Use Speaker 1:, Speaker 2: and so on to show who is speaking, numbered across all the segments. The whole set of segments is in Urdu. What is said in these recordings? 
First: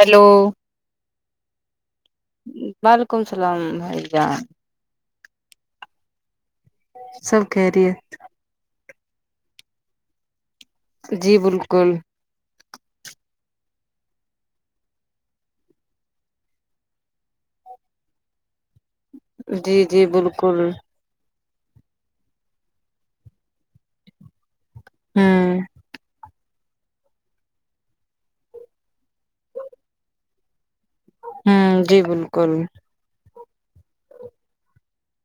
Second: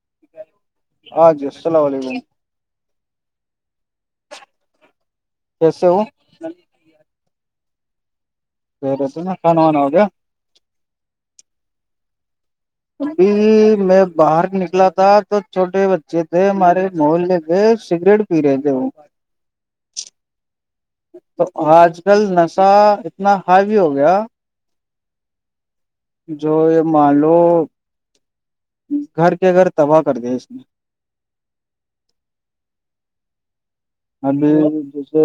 Speaker 1: ہلو
Speaker 2: ہاں جی السلام علیکم
Speaker 1: وعلیکم السلام بھائی جان
Speaker 2: کیسے ہو
Speaker 1: سب کہریت
Speaker 2: اور سناؤ کھانا وانا ہوگیا
Speaker 1: جی بالکل
Speaker 2: ابھی میں باہر نکلا تھا تو چھوٹے بچے تھے ہمارے محلے کے سگریٹ پی رہے تھے وہ
Speaker 1: جی جی بالکل
Speaker 2: تو آج کل نشہ اتنا ہائی وی ہو گیا
Speaker 1: ہمم
Speaker 2: جو یہ مان لو گھر کے گھر تباہ کر دیا اس نے
Speaker 1: ہوں جی بالکل
Speaker 2: ابھی جیسے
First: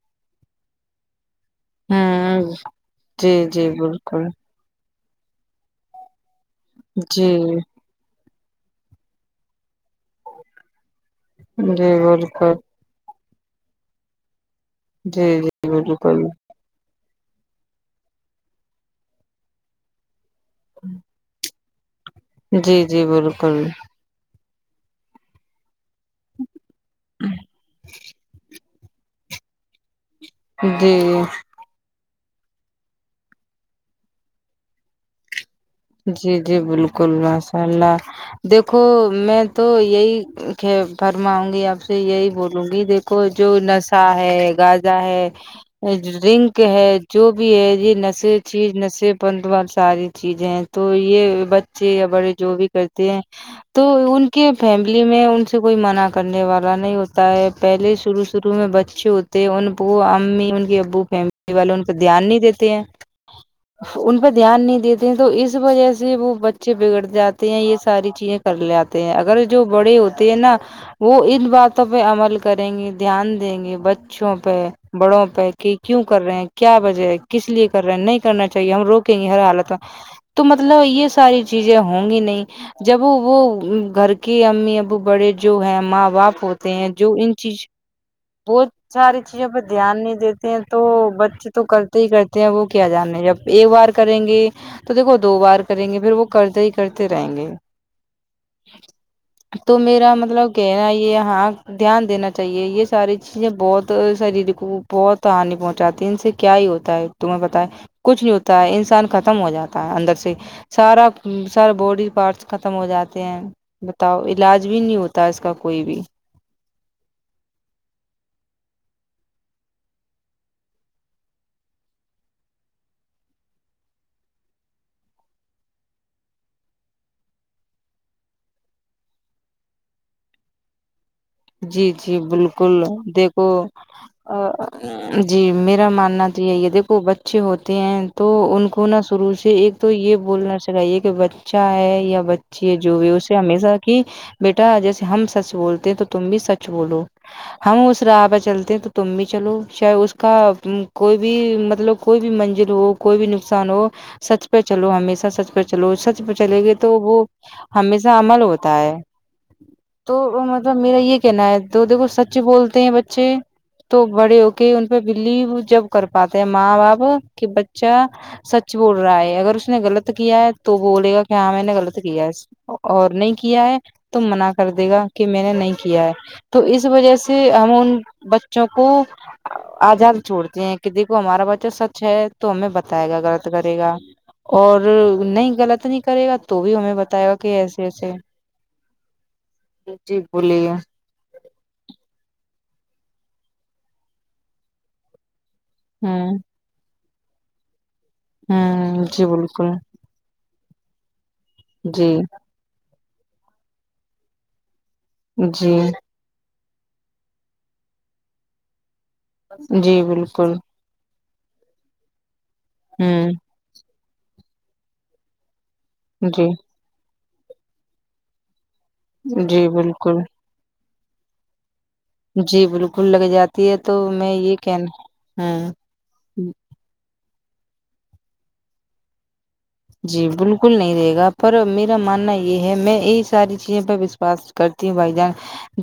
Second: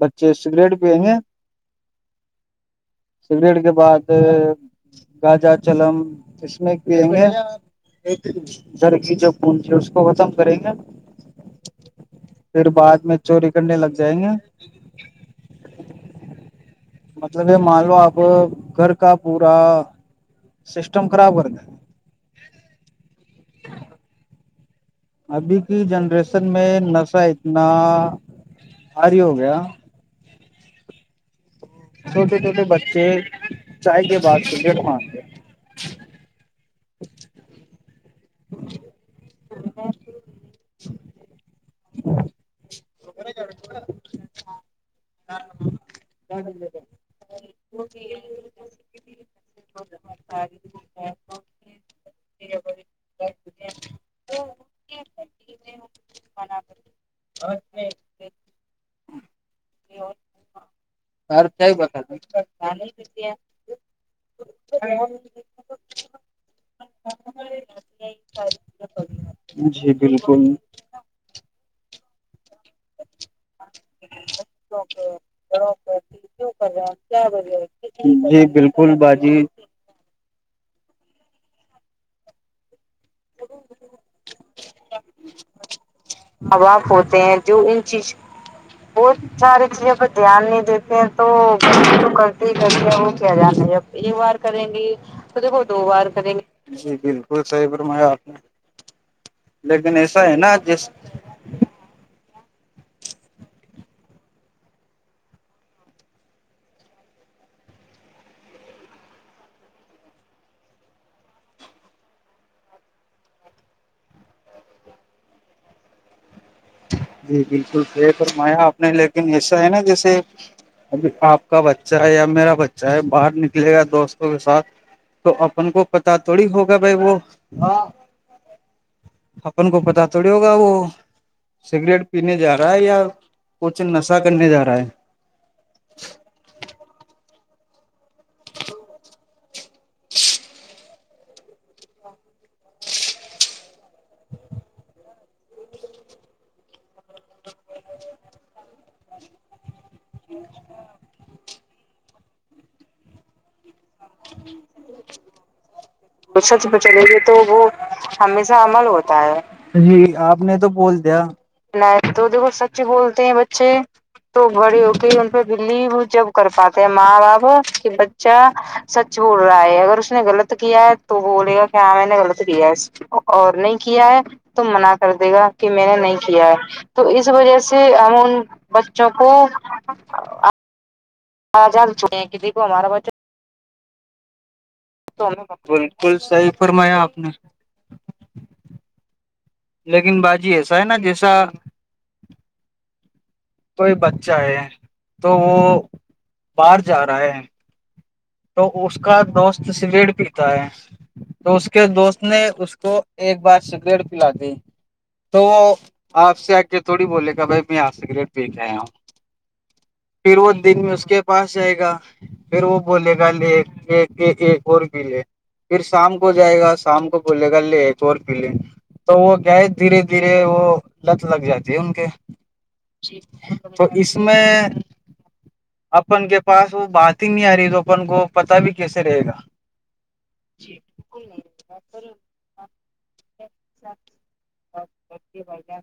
Speaker 2: بچے سگریٹ پئیں گے
Speaker 1: ہوں جی
Speaker 2: سگریٹ
Speaker 1: جی
Speaker 2: کے بعد
Speaker 1: بالکل
Speaker 2: گانجا چلم اس میں پینگے
Speaker 1: جی
Speaker 2: ایک در کی جو کونجی ہے اس کو ختم کریں گے
Speaker 1: جی بالکل
Speaker 2: پھر بعد میں چوری کرنے لگ جائیں گے
Speaker 1: جی جی بالکل
Speaker 2: مطلب یہ مان لو آپ گھر کا پورا سسٹم خراب کرتا
Speaker 1: جی جی بالکل
Speaker 2: ابھی کی جنریشن میں نشہ اتنا بھاری ہو گیا
Speaker 1: جی
Speaker 2: چھوٹے چھوٹے بچے چائے کے بعد سگریٹ مارتے
Speaker 1: جی جی بالکل ماشاء اللہ دیکھو میں تو یہی کھ فرماؤں گی آپ سے یہی بولوں گی دیک کو جو نشہ ہے گاجا ہے ڈرنک ہے جو بھی ہے یہ نشے چیز نشے پنت وال ساری چیزیں ہیں تو یہ بچے یا بڑے جو بھی کرتے ہیں تو ان کے فیملی میں ان سے کوئی منع کرنے والا نہیں ہوتا ہے پہلے شرو شروع میں بچے ہوتے ہیں ان وہ امی ان کے ابو
Speaker 2: یار
Speaker 1: فملی
Speaker 2: کیا
Speaker 1: والے
Speaker 2: ہی
Speaker 1: ان پہ
Speaker 2: بتا دیں۔
Speaker 1: دھیان نہیں دیتے ہیں ان پہ دھیان نہیں دیتے ہیں تو اس وجہ سے وہ بچے بگڑ جاتے تے ہیں یہ ساری چیزیں کر لے آتے ہیں اگر جو
Speaker 2: جی
Speaker 1: بڑے ہوتے ہیں
Speaker 2: بالکل
Speaker 1: نا وہ ان باتوں پہ عمل کریں گے دھیان دیں گے بچوں پہ بڑوں پہ کہ کیوں کر رہے ہیں کیا وجہ ہے کس لیے کر رہے ہیں نہیں
Speaker 2: جی
Speaker 1: کرنا چاہیے ہم
Speaker 2: بالکل
Speaker 1: روکیں گے ہر
Speaker 2: باجی
Speaker 1: حالت تو مطلب یہ ساری چیزیں ہوں گی نہیں جب وہ وہ گھر کی امی ابو بڑے جو ہے ماں باپ ہوتے ہیں جو ان چیز بہت ساری چیزوں پہ دھیان نہیں دیتے ہیں تو بچے تو کرتے ہی کرتے ہیں وہ کیا جانے جب ایک بار کریں گے تو دیکھو دو بار کریں گے پھر وہ کرتے ہی
Speaker 2: جی
Speaker 1: کرتے رہیں
Speaker 2: بالکل
Speaker 1: گے
Speaker 2: صحیح فرمایا آپ نے
Speaker 1: تو
Speaker 2: لیکن
Speaker 1: میرا
Speaker 2: ایسا ہے
Speaker 1: مطلب
Speaker 2: نا
Speaker 1: کہنا
Speaker 2: جس
Speaker 1: یہ ہاں دھیان دینا چاہیے یہ ساری چیزیں بہت شریر کو بہت ہانی پہنچاتی ہیں ان سے کیا ہی ہوتا ہے تمہیں پتا ہے کچھ نہیں ہوتا ہے انسان ختم ہو جاتا تا ہے اندر سے ہی سارا سارا باڈی پارٹس ختم ہو جاتے ہیں بتاؤ علاج بھی نہیں ہوتا اس کا کوئی بھی
Speaker 2: جی بالکل صحیح فرمایا آپ نے لیکن ایسا ہے نا جیسے ابھی آپ کا بچہ ہے یا میرا بچہ ہے باہر نکلے گا دوستوں کے ساتھ تو اپن کو پتا تھوڑی ہوگا بھائی وہ اپن کو پتہ تھوڑی ہو گا وہ
Speaker 1: جی
Speaker 2: سگریٹ
Speaker 1: جی
Speaker 2: پینے جا رہا ہے
Speaker 1: بالکل
Speaker 2: یا
Speaker 1: دیکھو
Speaker 2: کچھ نشہ کرنے جا رہا ہے
Speaker 1: جی میرا ماننا تو یہی ہے دیکھو بچے ہوتے ہیں تو ان کو نا شروع سے ایک تو یہ بولنا چاہیے کہ بچہ ہے یا بچی ہے جو بھی اسے ہمیشہ کی بیٹا جیسے ہم سچ بولتے ہیں تو تم بھی سچ بولو ہم اس راہ پہ چلتے ہیں تو تم بھی چلو شاہ اس کا کوئی بھی مطلب کوئی بھی منزل ہو کوئی بھی نقصان ہو سچ پہ چلو ہمیشہ سچ پہ چلو سچ پہ چلیں گے تو وہ ہمیشہ عمل ہوتا ہے
Speaker 2: جی آپ نے تو
Speaker 1: میرا
Speaker 2: بول
Speaker 1: یہ
Speaker 2: دیا
Speaker 1: کہنا ہے تو دیکھو سچ بولتے ہیں بچے تو بڑے ہو کے ان پہ ویلیو جب کر پاتے ہیں ماں باپ کہ بچا سچ بول رائے اگر اس نے غلط کیا ہے تو بولے گا کہ ہاں میں نے غلط کیا ہے اور نہیں کیا ہے تو منا کر دے گا کہ میں نے نہیں کیا ہے تو اس وجہ سے ہم ان بچوں کو آزاد چھوڑتے ہیں کہ دیکھو ہمارا بچہ سچ ہے تو ہمیں بتائے گا غلط کرے گا اور نہیں غلط نہیں
Speaker 2: بالکل
Speaker 1: کرے گا
Speaker 2: صحیح
Speaker 1: تو بھی ہمیں
Speaker 2: فرمایا آپ
Speaker 1: بتائے
Speaker 2: نے
Speaker 1: گا کہ ایسے ایسے
Speaker 2: لیکن
Speaker 1: جی
Speaker 2: باجی
Speaker 1: بولیے
Speaker 2: ایسا ہے نا جیسا کوئی بچہ ہے تو وہ
Speaker 1: ہاں
Speaker 2: باہر جا رہا ہیں تو اس
Speaker 1: ہوں
Speaker 2: کا
Speaker 1: جی
Speaker 2: دوست
Speaker 1: بالکل
Speaker 2: سگریٹ پی تاہے تو اس کے
Speaker 1: جی
Speaker 2: دوست نے اس کو ایک بار سگریٹ پلا دی تو
Speaker 1: جی
Speaker 2: آپ سے آ کے تھوڑی بولے گا بھائی میں اج سگریٹ پیکے آیا ہو
Speaker 1: جی
Speaker 2: پھر وہ
Speaker 1: بالکل
Speaker 2: دن میں اس کے پاس جائے گا پھر وہ بولے
Speaker 1: ہوں
Speaker 2: گا لیک ایک ایک اور پی لے پھر شام کو
Speaker 1: جی
Speaker 2: جائے گا شام کو بولے گا لے ایک اور بھی لے تو وہ کیا ہے
Speaker 1: جی
Speaker 2: دھیرے
Speaker 1: بالکل
Speaker 2: دھیرے وہ لت لگ جاتی ہے ان کے
Speaker 1: جی بالکل لگ جاتی ہے تو میں یہ کہنا ہوں
Speaker 2: اپن کے پاس وہ بات ہی نہیں آ رہی تو اپن کو پتا بھی کیسے رہے گا
Speaker 1: جی بالکل نہیں رہے گا پر میرا ماننا یہ ہے میں اس ساری چیزیں پے وشواس کرتی ہوں بھائی جان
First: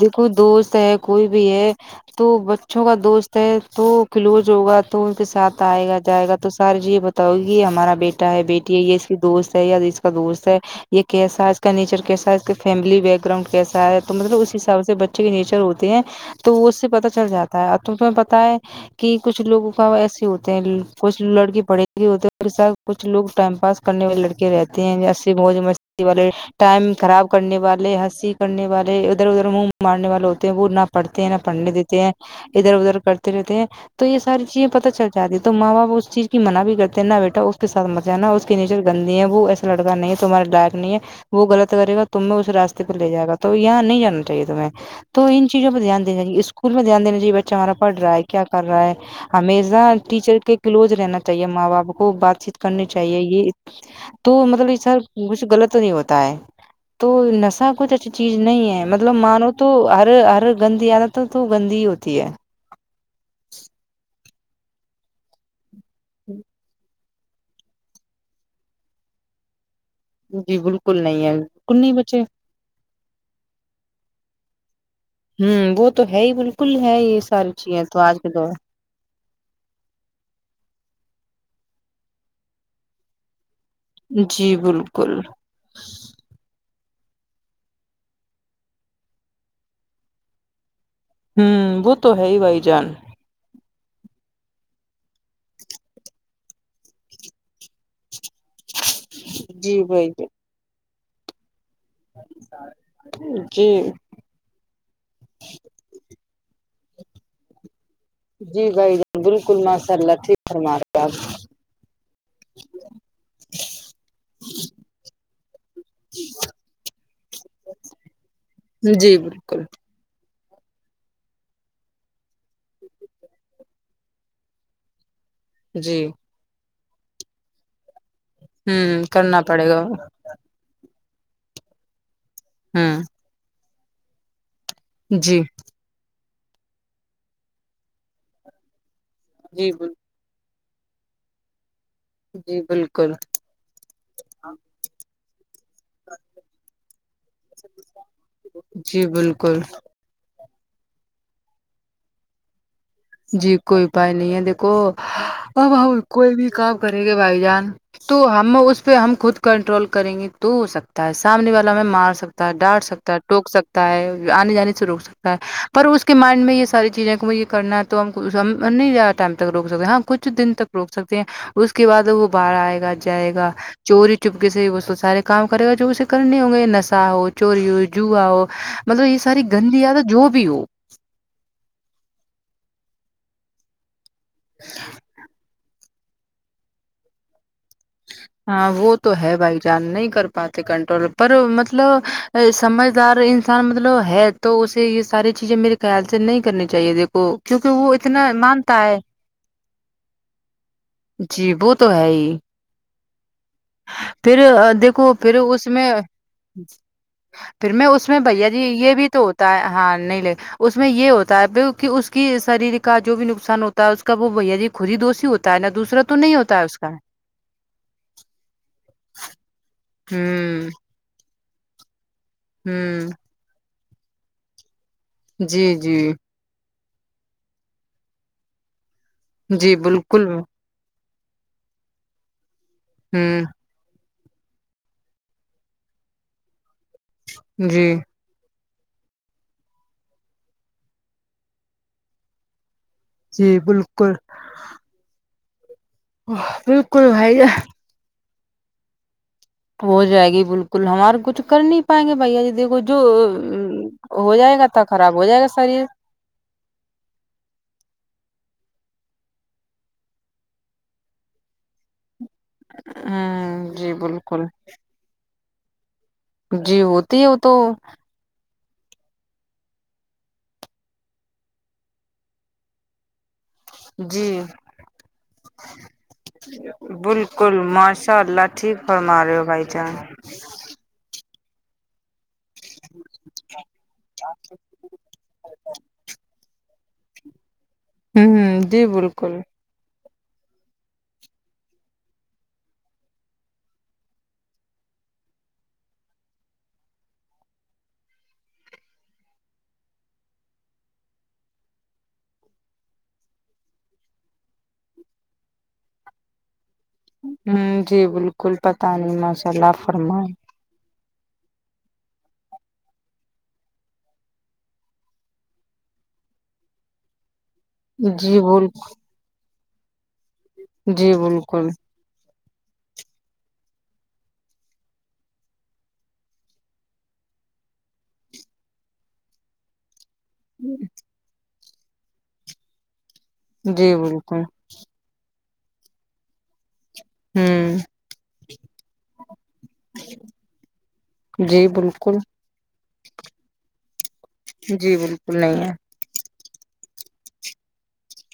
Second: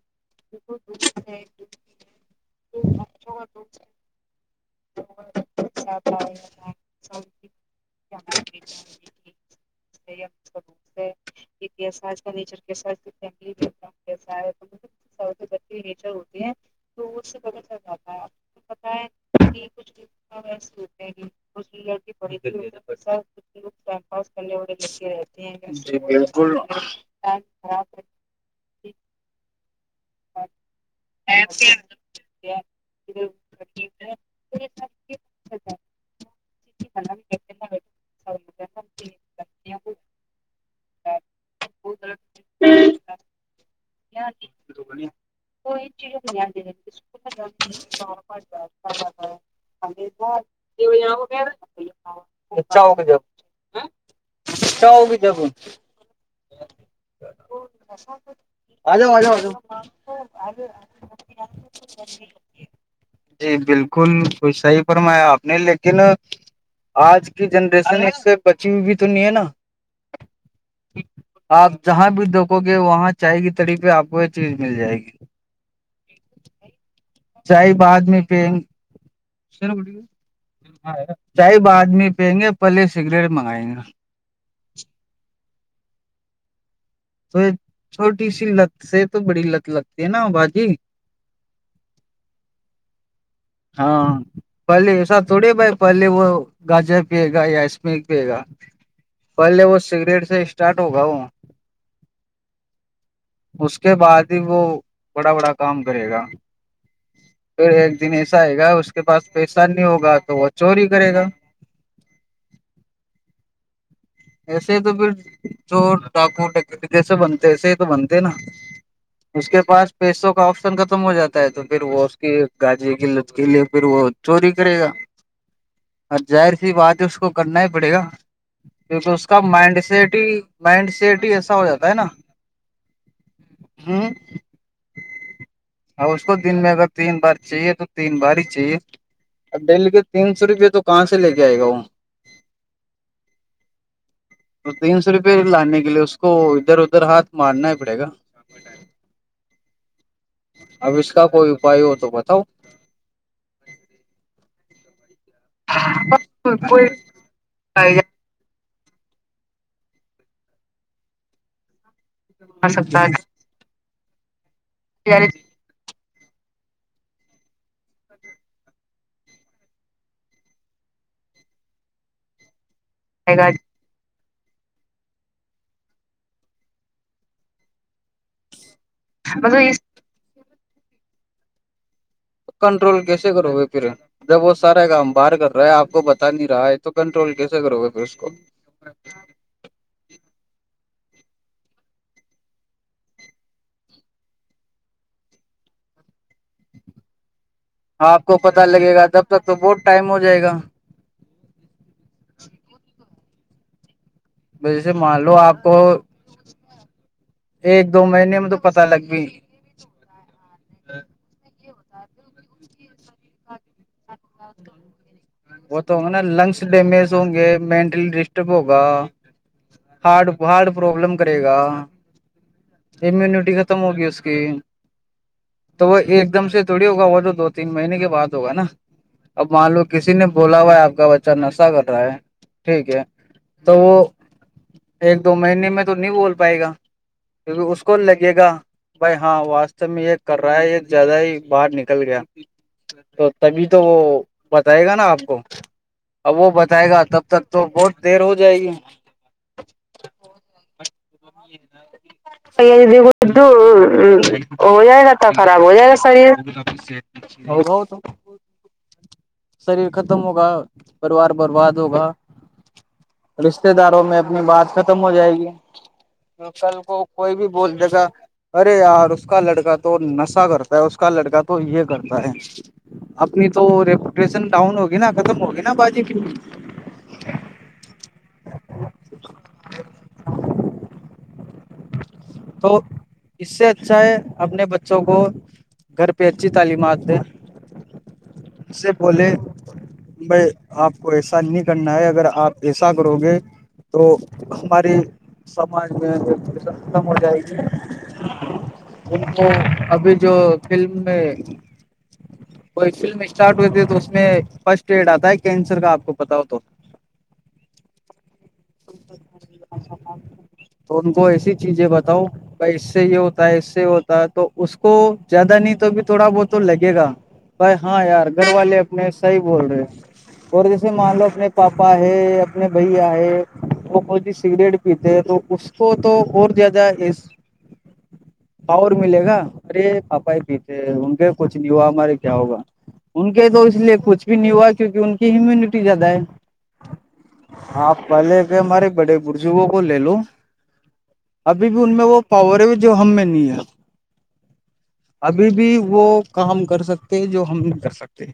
Speaker 1: دیکھو دوست ہے کوئی بھی ہے تو اچھوں کا دوست ہے تو کلوز ہوگا تو ان کے ساتھ آئے گا جائے گا تو سارے جی تو گی ہمارا بیٹا ہے بیٹی یہ اس کی دوست ہے یا اس کا دوست ہے یہ کیسا ہے اس کا نیچر کیسا ہے اس کا فیملی بیک گراؤنڈ کیسا ہے تو مطلب اس حساب سے بچے کے نیچر ہوتے ہیں تو وہ اس پتا چل جاتا ہے تم تمہیں پتاہ ہے کہ کچھ لوگوں کا ایسے ہوتے ہیں کچھ لڑکی پڑھے لے ہوتے ہیں اور کچھ لوگ ٹائم پاس کرنے والے لڑکے رہتے ہیں جیسے موج
Speaker 2: جی
Speaker 1: مستی والے
Speaker 2: بالکل
Speaker 1: ٹائم خراب کرنے والے ہنسی کرنے والے ادھر ادھر منہ مارنے والے ہوتے ہیں وہ نہ پڑھتے ہیں نہ پڑھنے دیتے ہیں ادھر ادھر کرتے رہتے ہیں تو یہ ساری چیزیں پتا چل جاتی ہے تو ماں باپ اس چیز کی منع بھی کرتے ہیں نہ بیٹا اس کے ساتھ مت جانا اس کے نیچر گندی ہے وہ ایسا لڑکا نہیں ہے تمہارے ڈایق نہیں ہے وہ غلط کرے گا تمہیں اس راستے پر لے جائے گا تو یہاں نہیں جانا چاہیے تمہیں
Speaker 2: اچھا
Speaker 1: تو ان چیزوں پہ دھیان دینا اس اکول میں دھیان دینا چاہیے بچہ ہمارا پڑ رہا ہے کیا کر رہا ہے ہمیزا ٹیچر کے کلوز رہنا چاہیے ماں باپ کو بات چیت کر نی
Speaker 2: ہوگی جب
Speaker 1: چاہیے یہ تو مطلب یہ
Speaker 2: اچھا
Speaker 1: سب
Speaker 2: ہوگی جب
Speaker 1: کچھ غلط نہیں ہوتا ہے تو نشہ کچھ اچھی چیز نہیں ہے
Speaker 2: آ
Speaker 1: مطلب
Speaker 2: جاؤ آ جاؤ آ
Speaker 1: مانو
Speaker 2: جاؤ
Speaker 1: تو ہر ہر گندی عادت تو تو گندی ہی ہوتی ہے
Speaker 2: جی بالکل کچھ صحیح فرمایا آپ نے لیکن آج کی جنریشن اس سے بچی ہوئی بھی تو نہیں ہے نا
Speaker 1: جی بالک کل نہیں ہے
Speaker 2: آپ
Speaker 1: بالکل نہیں
Speaker 2: جہاں
Speaker 1: بچے
Speaker 2: بھی دیکھو گے وہاں چاے کی تڑی پہ آپ کو یہ چیز مل جائے گی
Speaker 1: ہوں وہ تو ہے ہی بالکل ہے ساری
Speaker 2: چاے
Speaker 1: چیزیں تو
Speaker 2: بعد
Speaker 1: آج
Speaker 2: میں
Speaker 1: کے دور
Speaker 2: پینگ چاۓ بعد میں پینگے گے پہلے سگریٹ منگائیں گے
Speaker 1: جی بالکل
Speaker 2: تو یہ چھوٹی سی لت سے تو بڑی لت لگتی ہے نا باجی
Speaker 1: ہمم وہ تو ہے ہی بھائی جان
Speaker 2: ہاں پہلے ایسا تھوڑی بھائی پہلے وہ گاجر پیے گا یا اسمیک پیے گا پہلے وہ
Speaker 1: جی بھائی
Speaker 2: سگریٹ
Speaker 1: جان
Speaker 2: سے اسٹارٹ ہوگا وہ اس
Speaker 1: جی
Speaker 2: کے بعد ہی وہ بڑا بڑا کام کرے گا پھر ایک دن ایسا آئے
Speaker 1: جی
Speaker 2: گا اس
Speaker 1: بھائی
Speaker 2: کے
Speaker 1: جان
Speaker 2: پاس
Speaker 1: بالکل
Speaker 2: پیسہ نہیں
Speaker 1: ماشاء اللہ
Speaker 2: ہوگا
Speaker 1: ٹھیک
Speaker 2: تو وہ
Speaker 1: فرما
Speaker 2: چوری
Speaker 1: رہے آپ
Speaker 2: کرے گا ایسے ہی تو پھر چور ڈاکو جیسے بنتے ایسے ہی تو بنتے نا
Speaker 1: جی
Speaker 2: اس
Speaker 1: بک
Speaker 2: کے پاس پیسوں کا آپشن ختم ہو جاتا ہے تو پھر وہ اس کی گانجے کی لت کے لیے پھر وہ چوری کرے گا
Speaker 1: جی
Speaker 2: اور ظاہر سی بات ہے اس کو کرنا ہی پڑے گا
Speaker 1: ہوں
Speaker 2: کیونکہ اس کا
Speaker 1: کرنا پڑے
Speaker 2: مائنڈ
Speaker 1: گا
Speaker 2: سیٹ ہی مائنڈ سیٹ ہی ایسا ہو جاتا ہے نا
Speaker 1: ہممم
Speaker 2: ہمم
Speaker 1: جی
Speaker 2: ہاں اس کو دن میں اگر تین بار چاہیے تو تین بار ہی چاہیے
Speaker 1: جی
Speaker 2: دن کے تین سو روپے تو کہاں سے لے کے آئے گا وہ
Speaker 1: جی بالکل
Speaker 2: تو تین سو روپے لانے کے لیے اس کو ادھر ادھر ہاتھ مارنا ہی پڑے گا
Speaker 1: جی بالکل
Speaker 2: اب اس کا کوئی اپائے ہو تو بتاؤ
Speaker 1: جی کوئی اپائے نہیں ہے دیکھو ہاؤ ہاؤ اب کوئی بھی کام کرے گے بھائی جان تو ہم اس پہ ہم خود کنٹرول کریں گے تو ہو سکتا ہے سامنے والا ہمیں مار سکتا ہے ڈانٹ سکتا ہے ٹوک سکتا تا ہے آنے جانے سے روک سکتا ہے پر اس کے مائنڈ میں یہ ساری چیزیں کو یہ کرنا تو ہم کو ہم نہیں زیادہ ٹائم تک روک سکتے ہاں کچھ دن تک روک سکتے ہیں اس کے بعد وہ باہر آئے گا جائے گا چوری چپکے سے وہ سارے کام کرے گا جو اسے کرنے ہوں گے نشا ہو چوری ہو جوا ہو مطلب یہ ساری گندی عادت جو بھی ہو
Speaker 2: کنٹرول کیسے کرو گے پھر جب وہ سارا کام باہر کر رہے ہے آپ کو بتا نہیں رہا ہے تو کنٹرول کیسے کرو گے پھر اس کو
Speaker 1: ہاں وہ تو ہے بھائی جان نہیں کر پاتے کنٹرول پر مطلب سمجھدار انسان مطلب ہے تو اسے یہ ساری چیزیں میرے خیال سے نہیں کرنی چاہیے دیکھو کیونکہ وہ
Speaker 2: آپ
Speaker 1: اتنا
Speaker 2: کو پتا
Speaker 1: مانتا
Speaker 2: لگے
Speaker 1: ہے
Speaker 2: گا تب تو بہت ٹائم ہو جائے گا
Speaker 1: جی وہ تو ہے ہی پھر
Speaker 2: جیسے
Speaker 1: دیکھو
Speaker 2: مان
Speaker 1: پھر
Speaker 2: لو
Speaker 1: اس
Speaker 2: آپ کو
Speaker 1: میں پھر میں
Speaker 2: ایک دو
Speaker 1: اس میں
Speaker 2: مہینے
Speaker 1: بھیا
Speaker 2: تو
Speaker 1: جی
Speaker 2: پتا
Speaker 1: یہ بھی
Speaker 2: لگ
Speaker 1: تو ہوتا ہے ہاں نہیں ل اس میں یہ ہوتا ہے کہ اس کی شریر کا جو بھی نقصان ہوتا اس کا وہ بھیا جی خود ہی دوستی ہوتا ہے نا تو
Speaker 2: وہ تو
Speaker 1: دوسرا
Speaker 2: نا
Speaker 1: نہیں ہوتا
Speaker 2: لنگس
Speaker 1: ہے اس کا
Speaker 2: ڈیمیج ہوں گے مینٹلی ڈسٹرب ہوگا ہارڈ ہڈ
Speaker 1: ہوں
Speaker 2: پروابلم کرے گا
Speaker 1: ہوں
Speaker 2: امیونٹی ختم ہوگی اس کی
Speaker 1: جی
Speaker 2: تو
Speaker 1: جی
Speaker 2: وہ ایک دم سے تھوڑی ہوگا وہ تو دو تین مہینے کے بعد ہوگا نا اب مان
Speaker 1: جی
Speaker 2: لو کسی نے
Speaker 1: بالکل
Speaker 2: بولا ہوا ہے آپ کا بچہ نشہ کر رہا ہے ٹھیک ہے
Speaker 1: ہوں
Speaker 2: تو وہ ایک دو مہینے میں تو نہیں بول پائے گا کیونکہ اس
Speaker 1: جی
Speaker 2: کو لگ ے گا بھائی ہاں واسستو میں یہ کر رہا ہے یہ زیادہ ہی باہر نکل گیا تو
Speaker 1: جی
Speaker 2: تبھی تو وہ
Speaker 1: بالکل
Speaker 2: بتائے گا نا آپ کو اب وہ بتائے گا
Speaker 1: بالکل
Speaker 2: تب
Speaker 1: بھائی
Speaker 2: تک
Speaker 1: جان
Speaker 2: تو بہت دیر ہو جائے گی
Speaker 1: ہو جائے گی بالکل ہمارے کچھ کر نہیں پائیں گے بھیا جی دیکھو جو ہو جائے گا
Speaker 2: ہو جائے گا تو خراب ہو جائے گا شریر شریر ختم ہوگا پریوار برباد ہوگا
Speaker 1: ہ
Speaker 2: رشتے
Speaker 1: جی
Speaker 2: داروں میں
Speaker 1: بالکل
Speaker 2: اپنی بات ختم ہو جائے گی کل
Speaker 1: جی
Speaker 2: کو
Speaker 1: ہوتی ہے
Speaker 2: کوئی
Speaker 1: وہ
Speaker 2: بھی
Speaker 1: تو
Speaker 2: بول دے گا ارے یار اس کا لڑکا تو نشہ کرتا ہے اس کا لڑکا تو یہ کرتا ہے اپنی تو
Speaker 1: جی
Speaker 2: ریپوٹیشن ڈاؤن ہوگی نا ختم ہوگی نا باجی کی
Speaker 1: بالکل ماشاء اللہ ٹھیک فرما رہے ہو بھائی جان
Speaker 2: تو اس سے اچھا ہے اپنے بچوں کو گھر پہ اچھی تعلیمات دیں
Speaker 1: ہمم
Speaker 2: اس سے بولے بائی آپ کو ایسا نہیں کرنا ہے اگر آپ ایسا کرو گے تو ہمارے سماج میں ختم ہو جائے گی ان ابھی جو فلم میں کوئی فلم اسٹارٹ ہوتے ہے تو اس میں فرسٹ ایڈ آتا ہے کینسر کا آپ کو پتا ہو تو
Speaker 1: ہمم جی بالکل پتہ نہیں ماشاء اللہ فرمائیں
Speaker 2: تو ان کو ایسی چیزیں بتاؤ بھائی اس سے یہ ہوتا ہے اس سے یہ ہوتا ہے تو اس کو زیادہ نہیں تو بھی تھوڑا بہت تو لگے گا بھائی ہاں یار
Speaker 1: جی
Speaker 2: گھر
Speaker 1: بول
Speaker 2: والے اپنے صحیح بول رہے ہیں اور جیسے
Speaker 1: جی
Speaker 2: مان لو اپنے
Speaker 1: بالکل
Speaker 2: پاپا ہے اپنےبھیا ہے وہ وہ جی سگریٹ پیتے تو اس کو تو اور زیادہ پاور ملے گا ارے پاپ پاپا پیتے ان کے کچھ نہیں ہوا ہمارے کیا ہوگا ان کے تو اس
Speaker 1: جی
Speaker 2: لیے کچھ بھی
Speaker 1: بالکل
Speaker 2: نہیں ہوا کیکہ ان کہ ہیمیونٹی زیادہ ہے
Speaker 1: ہوں
Speaker 2: ہاں پہلے کے ہمارے بڑے بزرگوں کو لیے لو
Speaker 1: جی
Speaker 2: ابھی بھی ان میں
Speaker 1: بالکل
Speaker 2: وہ پاور ہے جو ہم میں نہیں ہے
Speaker 1: جی بالکل
Speaker 2: ابھی
Speaker 1: نہیں
Speaker 2: بھی
Speaker 1: ہے
Speaker 2: وہ کام کر سکتے جو ہم نہیں کر سکتے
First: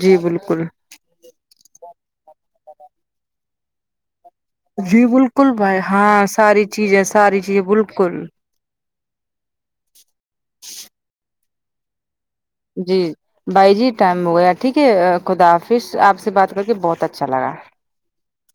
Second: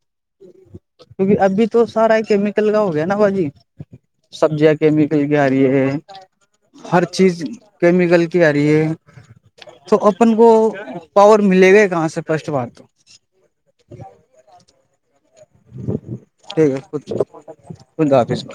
Speaker 1: جی بالکل
Speaker 2: کیونکہ ابھی تو سارا ہی کیمیکل کا ہو گیا نا باجی سبزیاں
Speaker 1: جی
Speaker 2: کیمیکل کی آ
Speaker 1: بالکل
Speaker 2: رہی
Speaker 1: بھائی
Speaker 2: ہے
Speaker 1: ہاں ساری چیزیں
Speaker 2: ہر
Speaker 1: ساری
Speaker 2: چیز
Speaker 1: چیزیں بالکل
Speaker 2: کیمیکل کی آ ر ی ہے تو اپن کو پاور ملے گا کہاں سے فرسٹ بات تو
Speaker 1: جی بھائی جی ٹائم ہو گیا ٹھیک ہے خدافش آپ سے بات کر
Speaker 2: ٹھیک
Speaker 1: کے
Speaker 2: ہے
Speaker 1: بہت
Speaker 2: خ
Speaker 1: اچھا لگا
Speaker 2: خدا فیس م